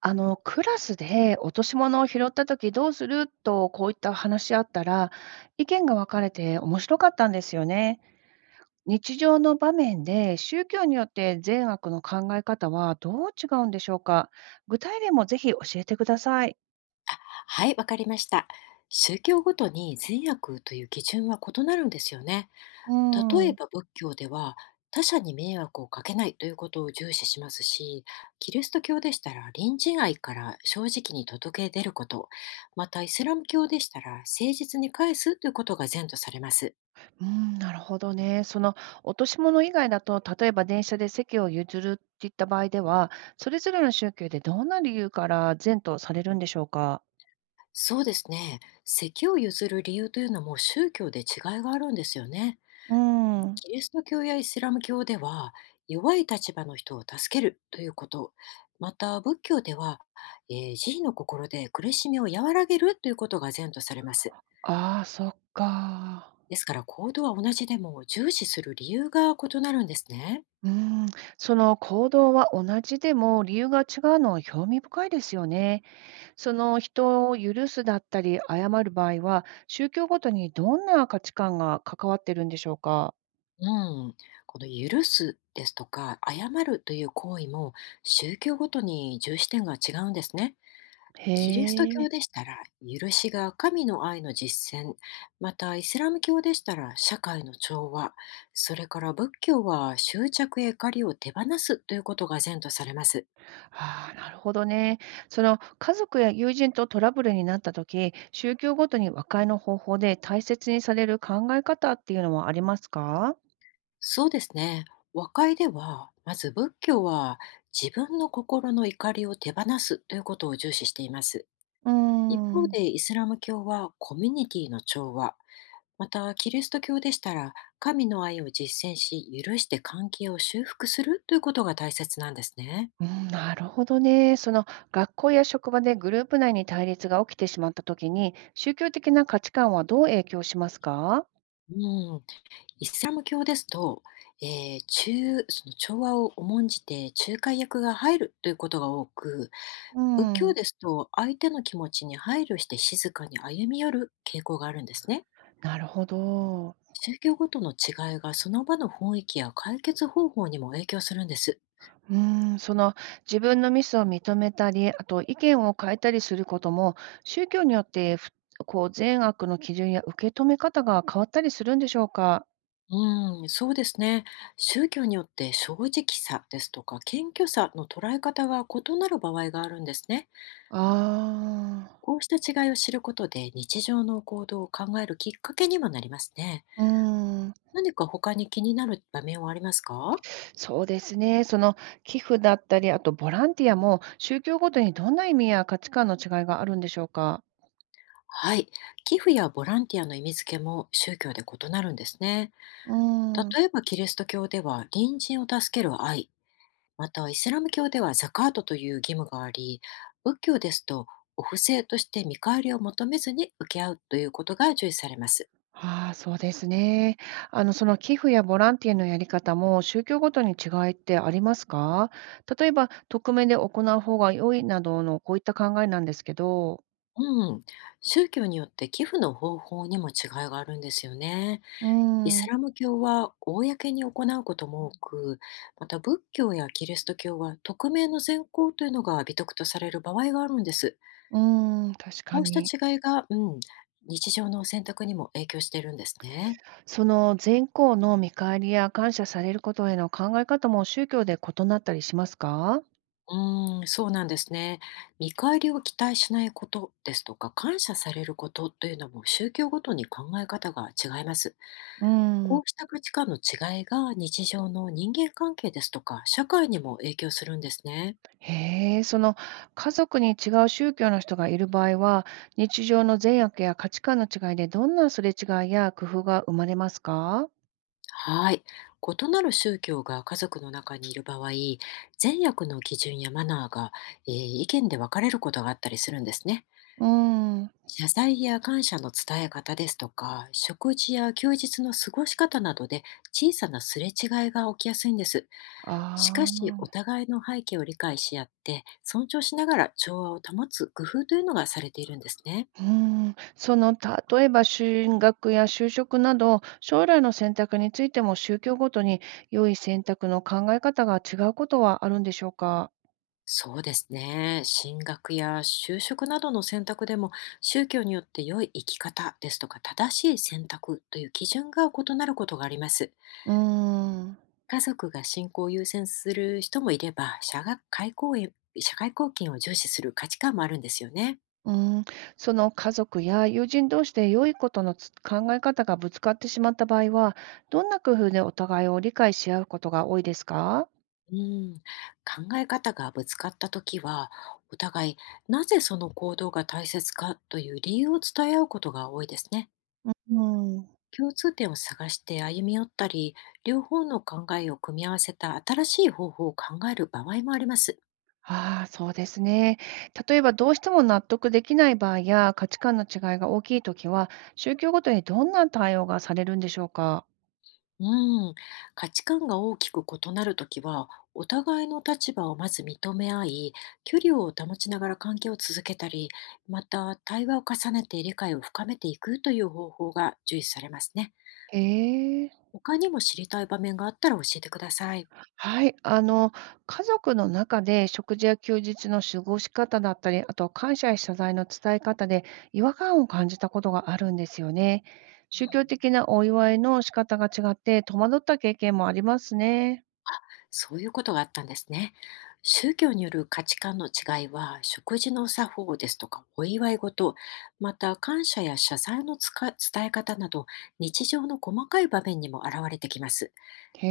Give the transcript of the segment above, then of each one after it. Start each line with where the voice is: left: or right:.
right: クラスで落とし物を拾ったときどうするとこういった話し合ったら、意見が分かれて面白かったんですよね。日常の場面で宗教によって善悪の考え方はどう違うんでしょうか。具体例もぜひ教えてください。
left: あ、はい、わかりました。宗教ごとに善悪という基準は異なるんですよね。
right: う
left: 例
right: ん、
left: え
right: う
left: ば仏教では他者に迷惑をかけないということを重視しますし、キリスト教でしたら隣人愛から正直に届け出ること、またイスラム教でしたら誠実に返すということが善とされます。
right: ん、なるほどね。その落とし物以外だと、例えば電車で席を譲るっていった場合では、それぞれの宗教でどんな理由から善とされるんでしょうか。
left: そうですね。席を譲る理由というのも宗教で違いがあるんですよね。
right: うん、
left: キリスト教やイスラム教では弱い立場の人を助けるということ、また仏教では、慈悲の心で苦しみを和らげるということが善とされます。
right: ああ、そっか。
left: ですから行動は同じでも重視する理由が異なるんですね。
right: うーん、その行動は同じでも理由が違うのは興味深いですよね。その人を許すだったり謝る場合は宗教ごとにどんな価値観が関わってるんでしょうか。
left: うん、この許すですとか謝るという行為も宗教ごとに重視点が違うんですね。
right: へ
left: キリスト
right: え、
left: 教でしたら、許しが神の愛の実践、またイスラム教でしたら社会の調和、それから仏教は執着や怒りを手放すということが善とされます。
right: ああ、なるほどね。その家族や友人とトラブルになった時、宗教ごとに和解の方法で大切にされる考え方っていうのはありますか？
left: そうですね。和解では、まず仏教は自分の心の怒りを手放すということを重視しています。
right: うー
left: 一方
right: ん。
left: でイスラム教はコミュニティの調和、また、キリスト教でしたら、神の愛を実践し、許して関係を修復するということが大切なんですね。
right: うん、なるほどね。その学校や職場でグループ内に対立が起きてしまったときに、宗教的な価値観はどう影響しますか。
left: うん、イスラム教ですと、中その調和を重んじて仲介役が入るということが多く、
right: う
left: 仏教
right: ん、
left: ですと相手の気持ちに配慮して静かに歩み寄る傾向があるんですね。
right: なるほど。
left: 宗教ごとの違いがその場の雰囲気や解決方法にも影響するんです。
right: うん、その自分のミスを認めたり、あと意見を変えたりすることも、宗教によってこう善悪の基準や受け止め方が変わったりするんでしょうか。
left: うん、そうですね。宗教によって正直さですとか謙虚さの捉え方が異なる場合があるんですね。
right: あ
left: こうした違いを知ることで日常の行動を考えるきっかけにもなりますね。
right: あー、うん。
left: 何か他に気になる場面はありますか？
right: そうですね。その寄付だったり、あとボランティアも宗教ごとにどんな意味や価値観の違いがあるんでしょうか？
left: はい。寄付やボランティアの意味付けも宗教で異なるんですね。
right: うーん。
left: 例えばキリスト教では隣人を助ける愛、また、イスラム教ではザカートという義務があり、仏教ですと、お布施として見返りを求めずに受け合うということが重視されます。
right: ああ、そうですね。その寄付やボランティアのやり方も宗教ごとに違いってありますか？例えば、匿名で行う方が良いなどのこういった考えなんですけど。
left: うん、宗教によって寄付の方法にも違いがあるんですよね。
right: うー
left: イス
right: ん、
left: ラム教は公に行うことも多く、また仏教やキリスト教は匿名の善行というのが美徳とされる場合があるんです。
right: うーん、確
left: こ
right: か
left: うした
right: に。
left: 違いが、うん、日常の選択にも影響しているんですね。
right: その善行の見返りや感謝されることへの考え方も宗教で異なったりしますか？
left: うーん、そうなんですね。見返りを期待しないことですとか、感謝されることというのも宗教ごとに考え方が違います。
right: う
left: こ
right: ん。
left: うした価値観の違いが日常の人間関係ですとか、社会にも影響するんですね。
right: へえ、その家族に違う宗教の人がいる場合は、日常の善悪や価値観の違いでどんなすれ違いや工夫が生まれますか。
left: はい。異なる宗教が家族の中にいる場合、善悪の基準やマナーが、えー意見で分かれることがあったりするんですね。
right: うーん。
left: 謝罪や感謝の伝え方ですとか、食事や休日の過ごし方などで小さなすれ違いが起きやすいんです。し
right: あ
left: かし、お
right: あ、
left: 互いの背景を理解し合って、尊重しながら調和を保つ工夫というのがされているんですね。
right: うーん。その、例えば進学や就職など、将来の選択についても宗教ごとに良い選択の考え方が違うことはあるんでしょうか。
left: そうですね。進学や就職などの選択でも、宗教によって良い生き方ですとか、正しい選択という基準が異なることがあります。
right: うーん。
left: 家族が信仰を優先する人もいれば、社学会公演社会貢献を重視する価値観もあるんですよね。
right: うーん、その家族や友人同士で良いことの考え方がぶつかってしまった場合は、どんな工夫でお互いを理解し合うことが多いですか。
left: うん、考え方がぶつかった時は、お互いなぜその行動が大切かという理由を伝え合うことが多いですね。
right: うーん、
left: 共通点を探して歩み寄ったり、両方の考えを組み合わせた新しい方法を考える場合もあります。
right: ああ、そうですね。例えば、どうしても納得できない場合や価値観の違いが大きいときは、宗教ごとにどんな対応がされるんでしょうか。
left: うん、価値観が大きく異なるときは、お互いの立場をまず認め合い、距離を保ちながら関係を続けたり、また対話を重ねて理解を深めていくという方法が重視されますね。
right: へえ。
left: 他にも知りたい場面があったら教えてください。
right: はい、家族の中で食事や休日の過ごし方だったり、あと感謝や謝罪の伝え方で違和感を感じたことがあるんですよね。
left: う
right: 宗
left: ん、
right: 教的なお祝いの仕方が違って戸惑った経験もありますね。
left: そういうことがあったんですね。宗教による価値観の違いは、食事の作法ですとか、お祝い事、また感謝や謝罪の伝え方など、日常の細かい場面にも現れてきます。
right: へ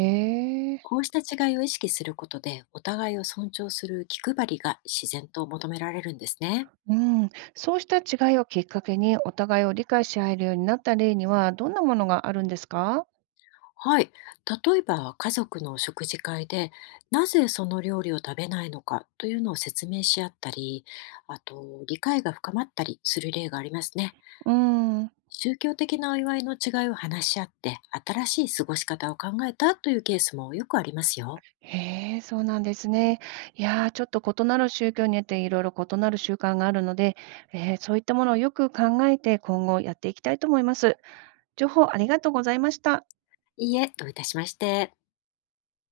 right: え。
left: こうした違いを意識することで、お互いを尊重する気配りが自然と求められるんですね。
right: うん、そうした違いをきっかけにお互いを理解し合えるようになった例にはどんなものがあるんですか？
left: はい。例えば、家族の食事会で、なぜその料理を食べないのかというのを説明し合ったり、あと、理解が深まったりする例がありますね。
right: うん。
left: 宗教的なお祝いの違いを話し合って、新しい過ごし方を考えたというケースもよくありますよ。
right: へえ、そうなんですね。いやー、ちょっと異なる宗教によっていろいろ異なる習慣があるので、そういったものをよく考えて、今後やっていきたいと思います。情報ありがとうございました。
left: いいえ、どういたしまして。